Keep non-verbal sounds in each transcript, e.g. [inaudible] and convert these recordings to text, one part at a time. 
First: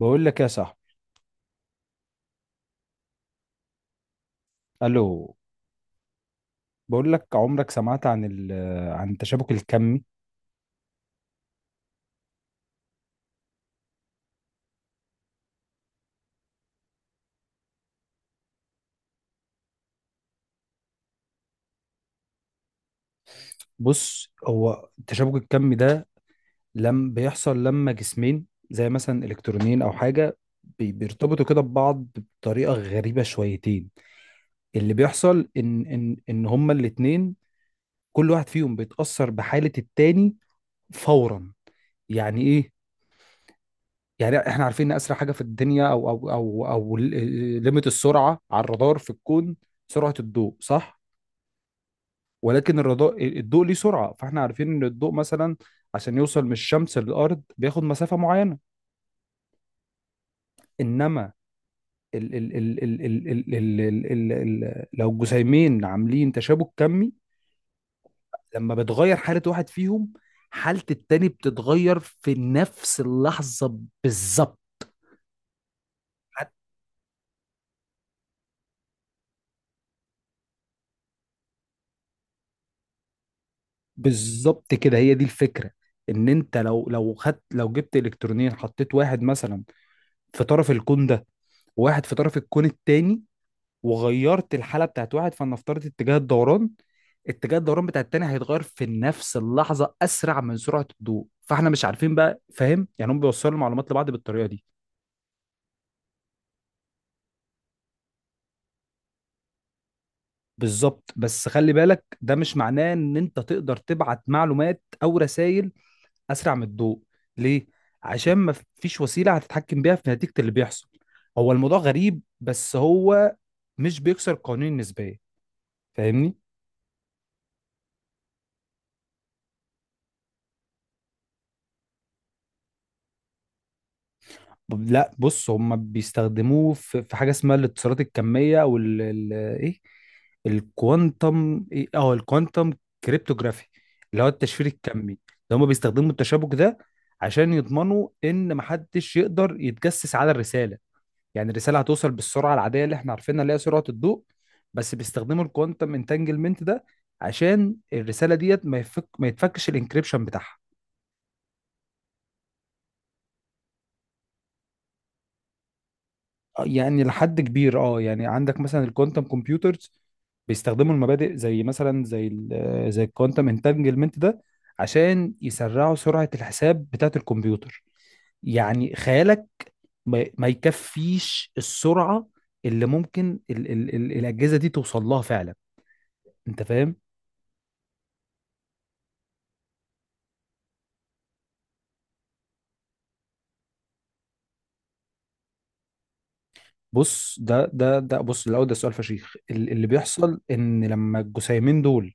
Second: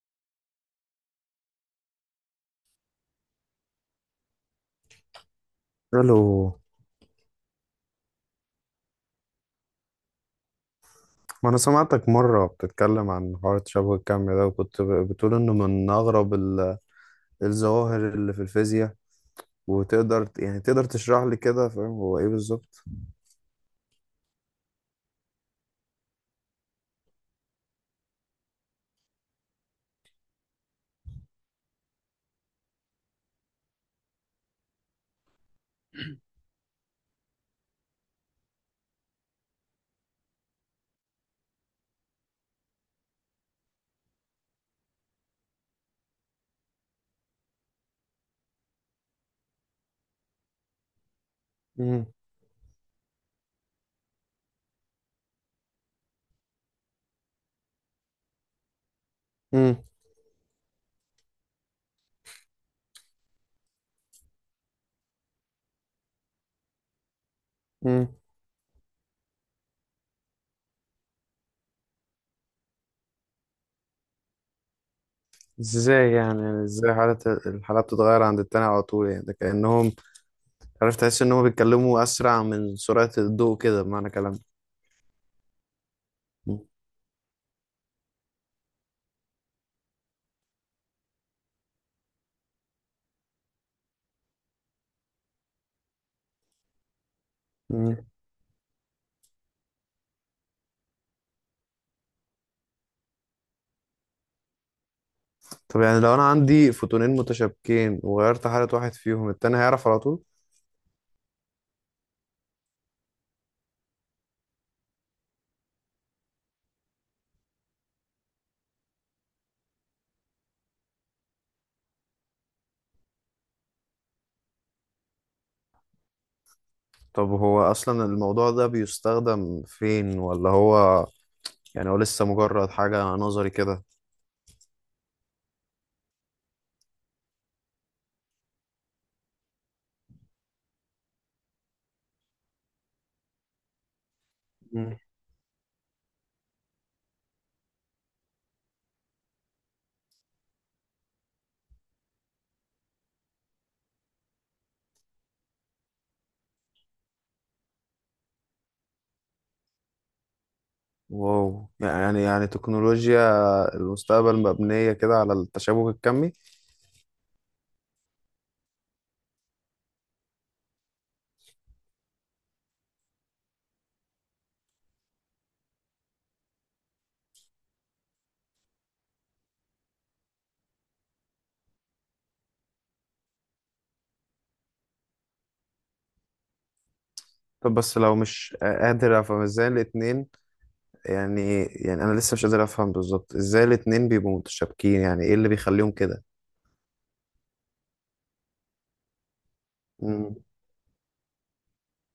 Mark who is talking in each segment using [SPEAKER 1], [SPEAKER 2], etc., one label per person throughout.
[SPEAKER 1] بقول لك يا صاحبي. الو.
[SPEAKER 2] الو.
[SPEAKER 1] بقول لك عمرك سمعت عن عن التشابك الكمي؟
[SPEAKER 2] ما انا سمعتك مره بتتكلم عن حوار تشابه الكم ده، وكنت بتقول انه من اغرب الظواهر اللي في الفيزياء. وتقدر يعني تقدر تشرح لي كده؟ فاهم هو ايه بالظبط؟
[SPEAKER 1] بص، هو التشابك الكمي ده لم بيحصل لما جسمين زي مثلا الكترونين او حاجه بيرتبطوا كده ببعض بطريقه غريبه شويتين. اللي بيحصل ان هما الاتنين كل واحد فيهم بيتاثر بحاله التاني فورا. يعني ايه؟ يعني احنا عارفين ان اسرع حاجه في الدنيا او ليميت السرعه على الرادار في الكون سرعه الضوء، صح؟
[SPEAKER 2] مم،
[SPEAKER 1] ولكن الرضاء الضوء ليه سرعه، فاحنا عارفين ان الضوء مثلا عشان يوصل من الشمس للارض بياخد مسافه معينه.
[SPEAKER 2] مم،
[SPEAKER 1] انما ال ال ال ال ال ال ال ال ال ال لو الجسيمين عاملين تشابك كمي،
[SPEAKER 2] مم.
[SPEAKER 1] لما بتغير حاله واحد فيهم حاله التاني بتتغير في نفس اللحظه بالظبط.
[SPEAKER 2] ازاي يعني ازاي الحالة بتتغير عند التاني على طول؟ يعني ده كأنهم، عارف، تحس انهم بيتكلموا اسرع من سرعة الضوء كده بمعنى كلام.
[SPEAKER 1] بالظبط كده، هي دي الفكره. ان انت
[SPEAKER 2] مم،
[SPEAKER 1] لو خدت، لو جبت الكترونين حطيت واحد مثلا في طرف الكون ده وواحد في طرف الكون التاني وغيرت الحاله بتاعت واحد، فلنفترض اتجاه الدوران، اتجاه الدوران
[SPEAKER 2] مم.
[SPEAKER 1] بتاع التاني هيتغير في نفس اللحظه اسرع من سرعه الضوء. فاحنا مش عارفين بقى، فاهم؟ يعني هم بيوصلوا المعلومات لبعض بالطريقه دي.
[SPEAKER 2] طب يعني لو انا عندي فوتونين متشابكين وغيرت حالة واحد فيهم، التاني هيعرف على طول؟
[SPEAKER 1] بالظبط، بس خلي بالك ده مش معناه ان انت تقدر تبعت معلومات او رسائل اسرع من الضوء. ليه؟ عشان ما فيش وسيله هتتحكم بيها في نتيجه اللي بيحصل. هو الموضوع غريب، بس هو مش بيكسر قانون النسبيه، فاهمني؟
[SPEAKER 2] طب هو أصلا الموضوع ده بيستخدم فين، ولا هو يعني هو لسه مجرد حاجة نظري كده؟
[SPEAKER 1] لا، بص، هم بيستخدموه في في حاجه اسمها الاتصالات الكميه وال ال- ايه، الكوانتم ايه، اه، الكوانتم كريبتوغرافي، اللي هو التشفير
[SPEAKER 2] مم.
[SPEAKER 1] الكمي. اللي هم بيستخدموا التشابك ده عشان يضمنوا ان محدش يقدر يتجسس على الرساله. يعني الرساله هتوصل بالسرعه العاديه اللي احنا عارفينها اللي هي سرعه الضوء، بس بيستخدموا الكوانتم انتانجلمنت ده عشان الرساله ديت ما يفك ما يتفكش الانكريبشن بتاعها.
[SPEAKER 2] واو، يعني تكنولوجيا المستقبل مبنية كده على التشابك الكمي؟
[SPEAKER 1] يعني لحد كبير اه، يعني عندك مثلا الكوانتم كمبيوترز بيستخدموا المبادئ زي مثلا زي ال آه، زي الكوانتم انتانجلمنت ده عشان يسرعوا سرعة الحساب بتاعة الكمبيوتر. يعني خيالك ما يكفيش السرعة اللي ممكن ال ال ال الأجهزة دي توصل لها فعلا. انت فاهم؟
[SPEAKER 2] طب بس لو مش قادر أفهم إزاي الاتنين، يعني أنا لسه مش قادر أفهم بالظبط إزاي الاتنين بيبقوا متشابكين، يعني إيه اللي بيخليهم كده؟
[SPEAKER 1] بص، ده ده ده بص الاول ده سؤال فشيخ اللي
[SPEAKER 2] مم.
[SPEAKER 1] بيحصل ان لما الجسيمين دول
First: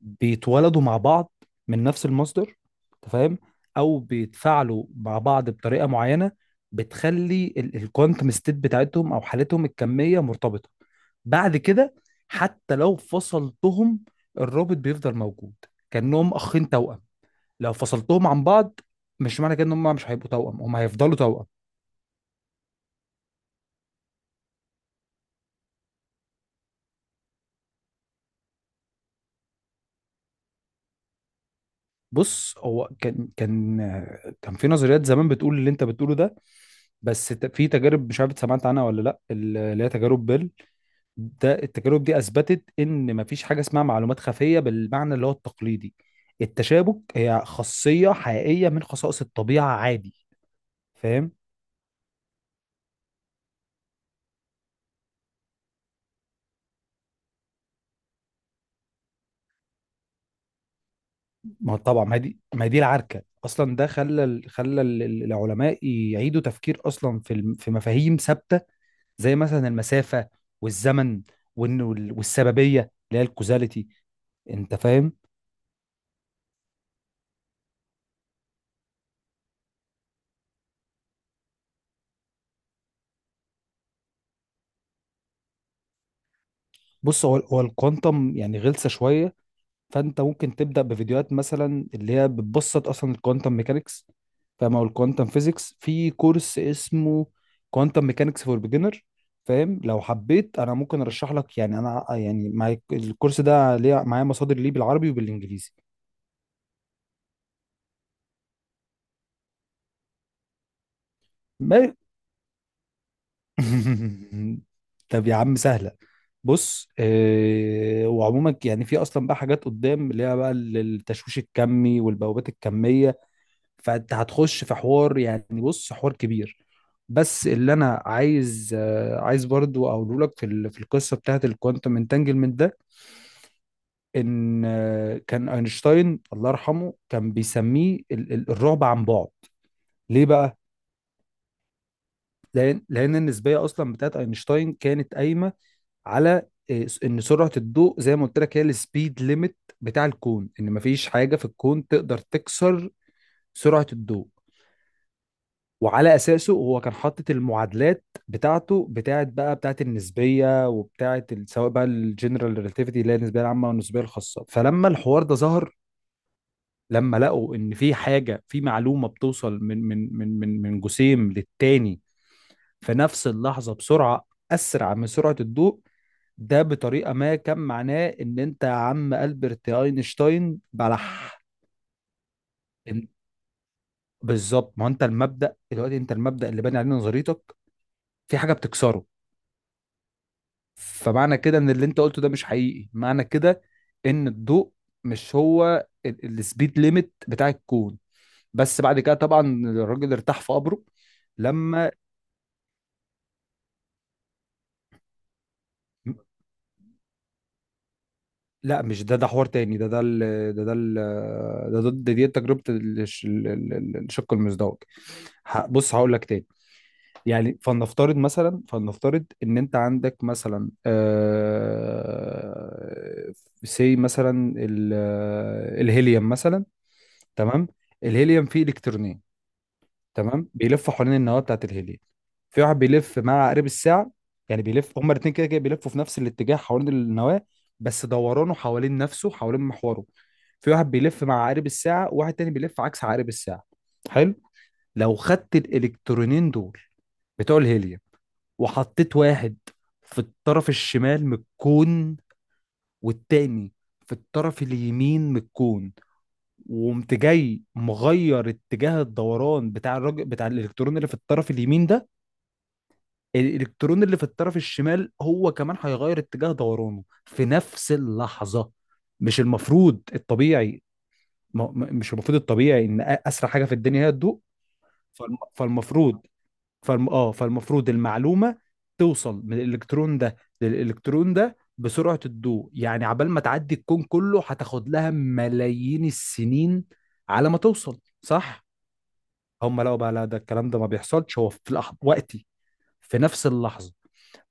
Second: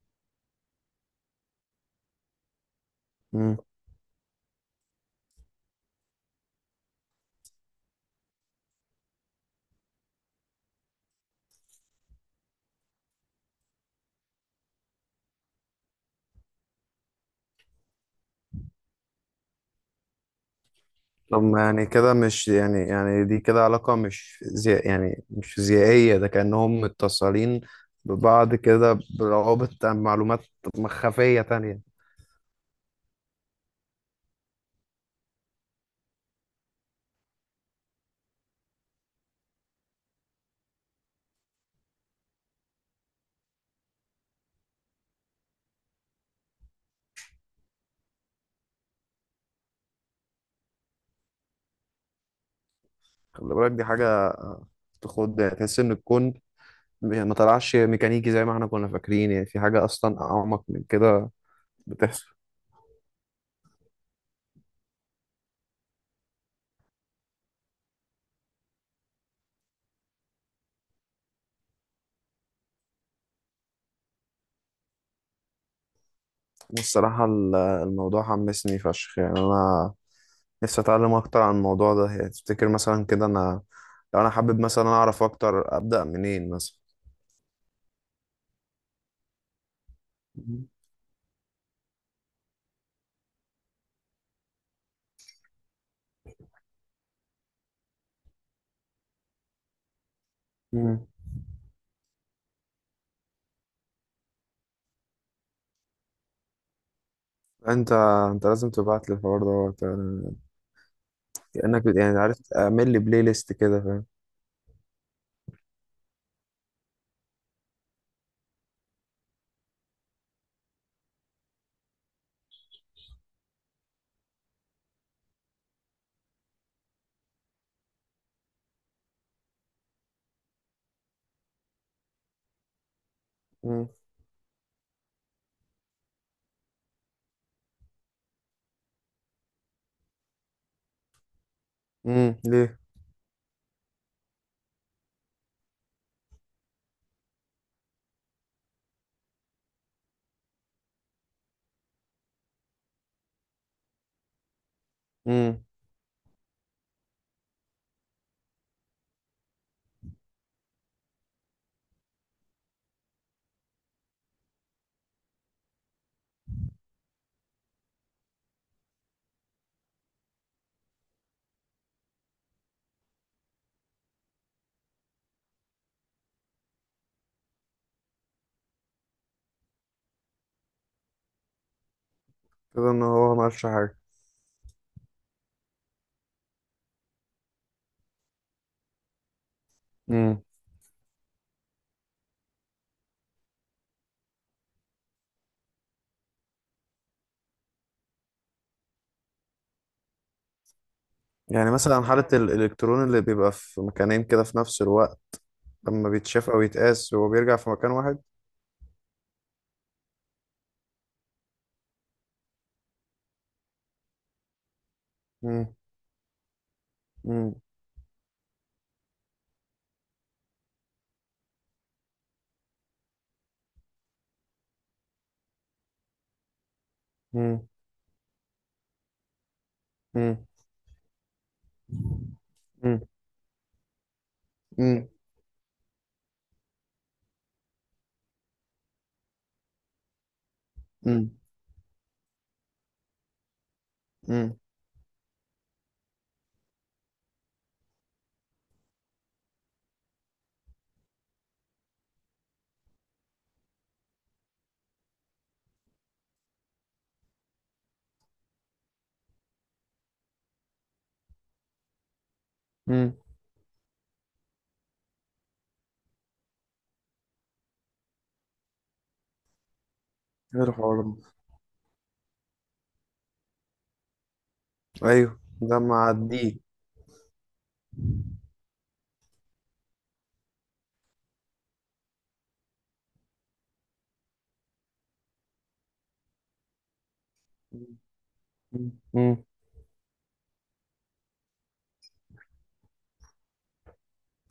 [SPEAKER 1] بيتولدوا مع بعض من نفس المصدر، انت فاهم،
[SPEAKER 2] مم.
[SPEAKER 1] او بيتفاعلوا مع بعض بطريقه معينه بتخلي الكوانتم ستيت بتاعتهم او حالتهم الكميه مرتبطه. بعد كده حتى لو فصلتهم الرابط بيفضل موجود، كانهم اخين توأم، لو فصلتهم عن بعض مش معنى كده ان هم مش هيبقوا توأم، هم هيفضلوا
[SPEAKER 2] طب
[SPEAKER 1] توأم.
[SPEAKER 2] ما يعني كده مش يعني دي كده علاقة مش زي يعني مش فيزيائية، ده كأنهم متصلين ببعض كده بروابط معلومات مخفية تانية.
[SPEAKER 1] بص، هو كان في نظريات زمان بتقول اللي انت بتقوله ده، بس في تجارب مش عارف سمعت عنها ولا لا، اللي هي تجارب بيل. ده التجارب دي اثبتت ان مفيش حاجه اسمها معلومات خفيه بالمعنى اللي هو التقليدي. التشابك هي خاصيه حقيقيه من خصائص الطبيعه عادي، فاهم؟
[SPEAKER 2] خلي بالك دي حاجة تخد، تحس إن الكون ما طلعش ميكانيكي زي ما احنا كنا فاكرين، يعني في حاجة أصلا أعمق من كده
[SPEAKER 1] ما هو طبعا،
[SPEAKER 2] بتحصل.
[SPEAKER 1] ما هي دي العركه اصلا. ده خلى العلماء يعيدوا تفكير اصلا في في مفاهيم ثابته، زي مثلا المسافه والزمن وإن- وال- والسببيه اللي هي الكوزاليتي، انت فاهم؟
[SPEAKER 2] والصراحة الموضوع حمسني فشخ، يعني أنا نفسي أتعلم أكتر عن الموضوع ده. يعني تفتكر مثلا كده أنا لو أنا حابب مثلا أعرف أكتر أبدأ منين مثلا؟
[SPEAKER 1] بص، هو الكوانتم يعني غلسه شويه، فانت ممكن تبدا بفيديوهات مثلا اللي هي بتبسط اصلا الكوانتم ميكانكس، فاهم، او الكوانتم فيزيكس، في كورس اسمه كوانتم ميكانكس فور بيجنر، فاهم؟ لو حبيت انا ممكن
[SPEAKER 2] مم.
[SPEAKER 1] ارشح لك، يعني انا يعني معايا الكورس ده، ليه معايا مصادر ليه بالعربي وبالانجليزي.
[SPEAKER 2] انت انت لازم تبعت لي الحوار دوت، يعني كأنك
[SPEAKER 1] ما
[SPEAKER 2] يعني عارف، اعمل لي بلاي ليست كده فاهم؟
[SPEAKER 1] [laughs] طب يا عم سهله. بص آه، وعموما يعني في اصلا بقى حاجات قدام اللي هي بقى التشويش الكمي والبوابات الكميه، فانت هتخش في حوار، يعني بص حوار كبير. بس اللي انا عايز عايز برضو اقوله لك في في القصه بتاعت الكوانتم انتانجلمنت ده
[SPEAKER 2] مم.
[SPEAKER 1] ان كان اينشتاين الله يرحمه كان بيسميه الرعب عن بعد. ليه بقى؟
[SPEAKER 2] مم. ليه؟
[SPEAKER 1] لان النسبيه اصلا بتاعت اينشتاين كانت قايمه على ان سرعه الضوء زي ما قلت لك هي السبيد ليميت بتاع الكون، ان مفيش حاجه في الكون تقدر تكسر سرعه الضوء.
[SPEAKER 2] مم.
[SPEAKER 1] وعلى اساسه هو كان حاطط المعادلات بتاعته، بتاعت بقى بتاعت النسبيه، وبتاعت سواء بقى الجنرال ريلاتيفيتي اللي هي النسبيه العامه والنسبيه الخاصه. فلما الحوار ده ظهر، لما لقوا ان في حاجه، في معلومه بتوصل من جسيم للتاني في نفس اللحظه بسرعه اسرع من سرعه الضوء، ده بطريقه ما كان معناه ان انت يا عم البرت اينشتاين بلح.
[SPEAKER 2] كده ان
[SPEAKER 1] إن-
[SPEAKER 2] هو ما عملش حاجه.
[SPEAKER 1] بالظبط، ما هو انت المبدا دلوقتي، انت المبدا اللي باني عليه نظريتك في حاجه بتكسره.
[SPEAKER 2] مم.
[SPEAKER 1] فمعنى كده ان اللي انت قلته ده مش حقيقي، معنى كده ان الضوء مش هو السبيد ليميت بتاع الكون. بس بعد كده طبعا الراجل ارتاح في قبره
[SPEAKER 2] يعني
[SPEAKER 1] لما...
[SPEAKER 2] مثلا حالة الإلكترون اللي بيبقى في مكانين كده في نفس الوقت لما بيتشاف أو يتقاس هو بيرجع في مكان واحد؟
[SPEAKER 1] لا مش ده، ده حوار تاني. ده ده ال... ده ده ال... ده ده ده- دي تجربة الشق المزدوج.
[SPEAKER 2] مم.
[SPEAKER 1] بص هقول لك تاني.
[SPEAKER 2] مم.
[SPEAKER 1] يعني فلنفترض مثلا، فلنفترض ان انت عندك مثلا سي مثلا الهيليوم مثلا.
[SPEAKER 2] مم.
[SPEAKER 1] تمام؟ الهيليوم فيه الكترونين،
[SPEAKER 2] مم.
[SPEAKER 1] تمام، بيلفوا حوالين النواه بتاعت الهيليوم. في واحد
[SPEAKER 2] مم.
[SPEAKER 1] بيلف مع عقارب الساعه، يعني بيلف،
[SPEAKER 2] مم.
[SPEAKER 1] هما الاثنين كده كده بيلفوا في نفس الاتجاه حوالين النواه، بس دورانه حوالين نفسه حوالين محوره في واحد بيلف
[SPEAKER 2] مم.
[SPEAKER 1] مع عقارب الساعه وواحد تاني بيلف عكس عقارب الساعه. حلو.
[SPEAKER 2] مم.
[SPEAKER 1] لو خدت الالكترونين دول بتوع الهيليوم وحطيت واحد في الطرف الشمال من الكون والتاني في الطرف اليمين من الكون، وقمت جاي مغير اتجاه الدوران بتاع الراجل بتاع الالكترون اللي في الطرف اليمين ده،
[SPEAKER 2] مم.
[SPEAKER 1] الالكترون اللي في الطرف الشمال هو كمان هيغير اتجاه دورانه في نفس اللحظة. مش المفروض
[SPEAKER 2] ايه
[SPEAKER 1] الطبيعي،
[SPEAKER 2] الحوار ده؟
[SPEAKER 1] مش المفروض الطبيعي ان اسرع حاجة في الدنيا هي الضوء؟
[SPEAKER 2] أيوه ده.
[SPEAKER 1] فالمفروض، فالمفروض المعلومة توصل من الالكترون ده للالكترون ده بسرعة الضوء، يعني عبال ما تعدي الكون كله هتاخد لها ملايين السنين على ما
[SPEAKER 2] معديه.
[SPEAKER 1] توصل، صح؟ هم لقوا بقى لا، ده الكلام ده ما بيحصلش، هو في لحظة وقتي، في نفس اللحظة.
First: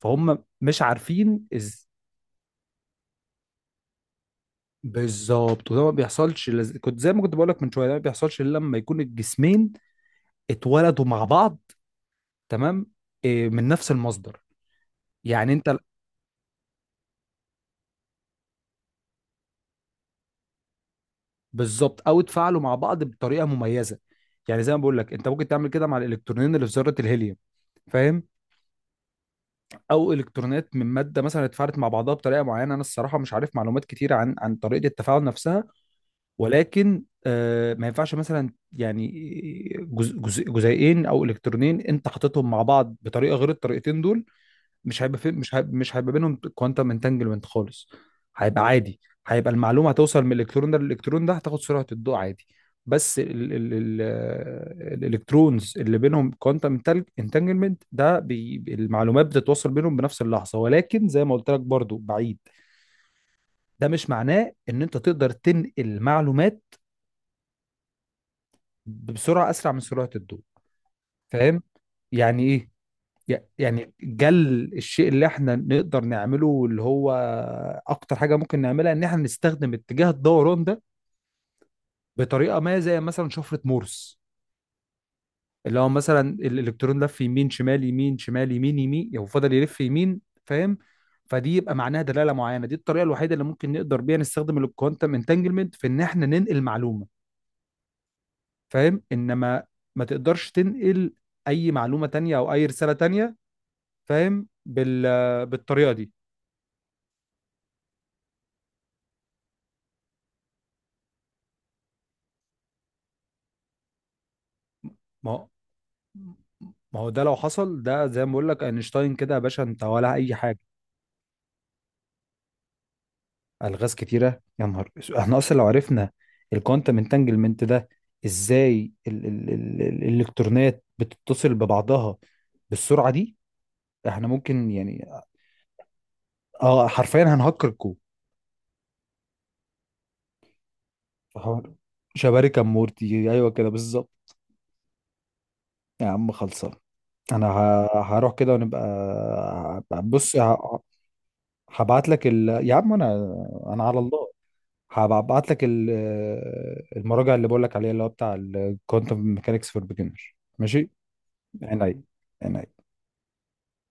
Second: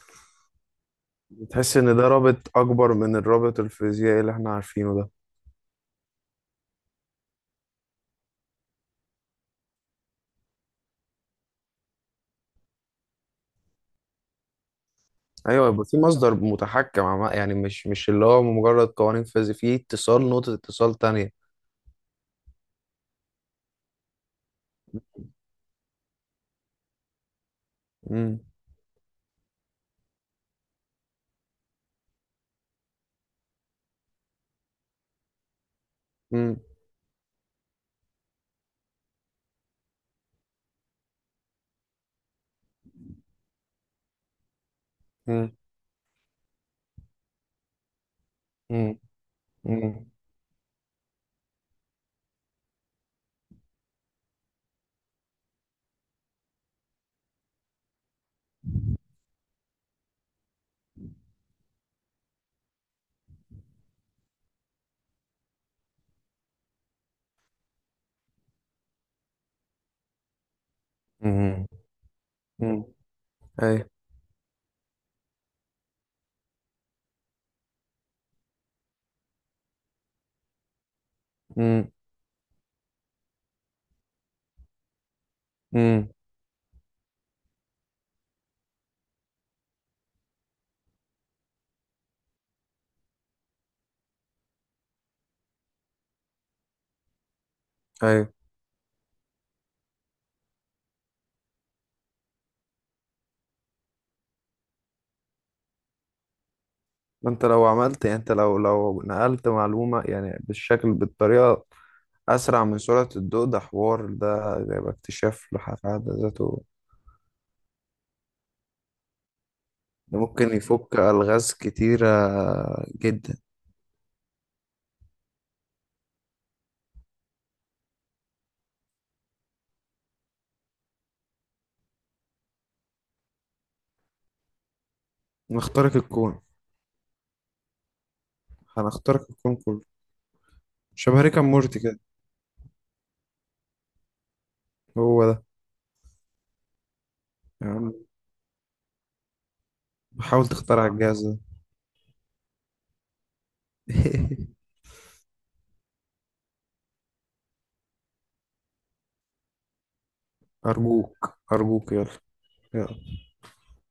[SPEAKER 1] فهم مش عارفين
[SPEAKER 2] تحس ان ده رابط اكبر من الرابط الفيزيائي اللي احنا عارفينه ده.
[SPEAKER 1] بالظبط. وده ما بيحصلش كنت زي ما كنت بقول لك من شوية، ده ما بيحصلش إلا لما يكون الجسمين اتولدوا مع بعض، تمام، إيه، من نفس المصدر، يعني
[SPEAKER 2] ايوه،
[SPEAKER 1] أنت.
[SPEAKER 2] يبقى في مصدر متحكم يعني مش اللي هو مجرد قوانين فيزياء، في اتصال نقطة اتصال تانية.
[SPEAKER 1] بالظبط، أو اتفاعلوا مع بعض بطريقة مميزة. يعني زي ما بقول لك انت ممكن تعمل كده مع الالكترونين اللي في ذره الهيليوم، فاهم،
[SPEAKER 2] امم.
[SPEAKER 1] او الكترونات من ماده مثلا اتفاعلت مع بعضها بطريقه معينه. انا الصراحه مش عارف معلومات كتير عن عن طريقه التفاعل نفسها.
[SPEAKER 2] امم.
[SPEAKER 1] ولكن ما ينفعش مثلا يعني جزء جزء جزيئين او الكترونين انت حاططهم مع بعض بطريقه غير الطريقتين دول، مش هيبقى في،
[SPEAKER 2] امم.
[SPEAKER 1] مش هيبقى بينهم كوانتم انتانجلمنت خالص، هيبقى
[SPEAKER 2] امم.
[SPEAKER 1] عادي، هيبقى المعلومه
[SPEAKER 2] امم.
[SPEAKER 1] هتوصل من الالكترون ده للالكترون ده هتاخد سرعه الضوء عادي. بس ال ال ال الالكترونز اللي بينهم كوانتم انتانجلمنت ده بي المعلومات بتتوصل بينهم بنفس اللحظه، ولكن زي ما قلت لك برضو بعيد، ده مش معناه ان انت تقدر تنقل معلومات بسرعة أسرع من سرعة الضوء،
[SPEAKER 2] امم.
[SPEAKER 1] فاهم؟ يعني إيه؟
[SPEAKER 2] امم. ايوه.
[SPEAKER 1] يعني جل الشيء اللي احنا نقدر نعمله اللي هو أكتر حاجة ممكن نعملها إن احنا نستخدم اتجاه الدوران ده
[SPEAKER 2] امم.
[SPEAKER 1] بطريقة ما زي مثلا شفرة مورس، اللي هو
[SPEAKER 2] امم.
[SPEAKER 1] مثلا الإلكترون لف يمين شمال يمين شمال يمين يمين، يعني هو فضل يلف يمين، فاهم؟ فدي يبقى معناها دلالة معينة. دي الطريقة الوحيدة اللي ممكن نقدر بيها نستخدم الكوانتم انتانجلمنت في إن احنا ننقل معلومة،
[SPEAKER 2] ايوه.
[SPEAKER 1] فاهم؟ إنما ما تقدرش تنقل أي معلومة تانية أو أي رسالة تانية، فاهم؟ بالطريقه دي.
[SPEAKER 2] ما انت لو عملت، يعني انت لو نقلت معلومة يعني بالشكل بالطريقة اسرع من سرعة الضوء، ده حوار ده يبقى
[SPEAKER 1] ما هو
[SPEAKER 2] اكتشاف في حد ذاته.
[SPEAKER 1] ما هو ده لو حصل، ده زي ما بقول لك، اينشتاين كده يا باشا انت ولا
[SPEAKER 2] ده
[SPEAKER 1] اي
[SPEAKER 2] ممكن
[SPEAKER 1] حاجه.
[SPEAKER 2] يفك الغاز كتيرة جدا.
[SPEAKER 1] الغاز كتيره يا نهار أسود. احنا اصلا لو عرفنا الكوانتم انتانجلمنت ده ازاي الالكترونات بتتصل ببعضها بالسرعه دي، احنا ممكن يعني،
[SPEAKER 2] نخترق الكون.
[SPEAKER 1] اه حرفيا هنهكر الكون.
[SPEAKER 2] هنخترق الكون كله. شبه ريكا
[SPEAKER 1] فحوار
[SPEAKER 2] مورتي كده.
[SPEAKER 1] شباري كمورتي، ايوه كده بالظبط.
[SPEAKER 2] هو ده.
[SPEAKER 1] يا عم خلصان. انا
[SPEAKER 2] يا عم
[SPEAKER 1] هروح كده ونبقى بص.
[SPEAKER 2] حاول تخترع الجهاز ده.
[SPEAKER 1] هبعت لك يا عم انا، انا على الله،
[SPEAKER 2] [laughs]
[SPEAKER 1] هبعت لك المراجع اللي بقول لك عليها اللي هو بتاع الكوانتم ميكانكس فور بيجنر، ماشي؟
[SPEAKER 2] أرجوك أرجوك
[SPEAKER 1] عينيا،
[SPEAKER 2] يلا.
[SPEAKER 1] عينيا.
[SPEAKER 2] يلا.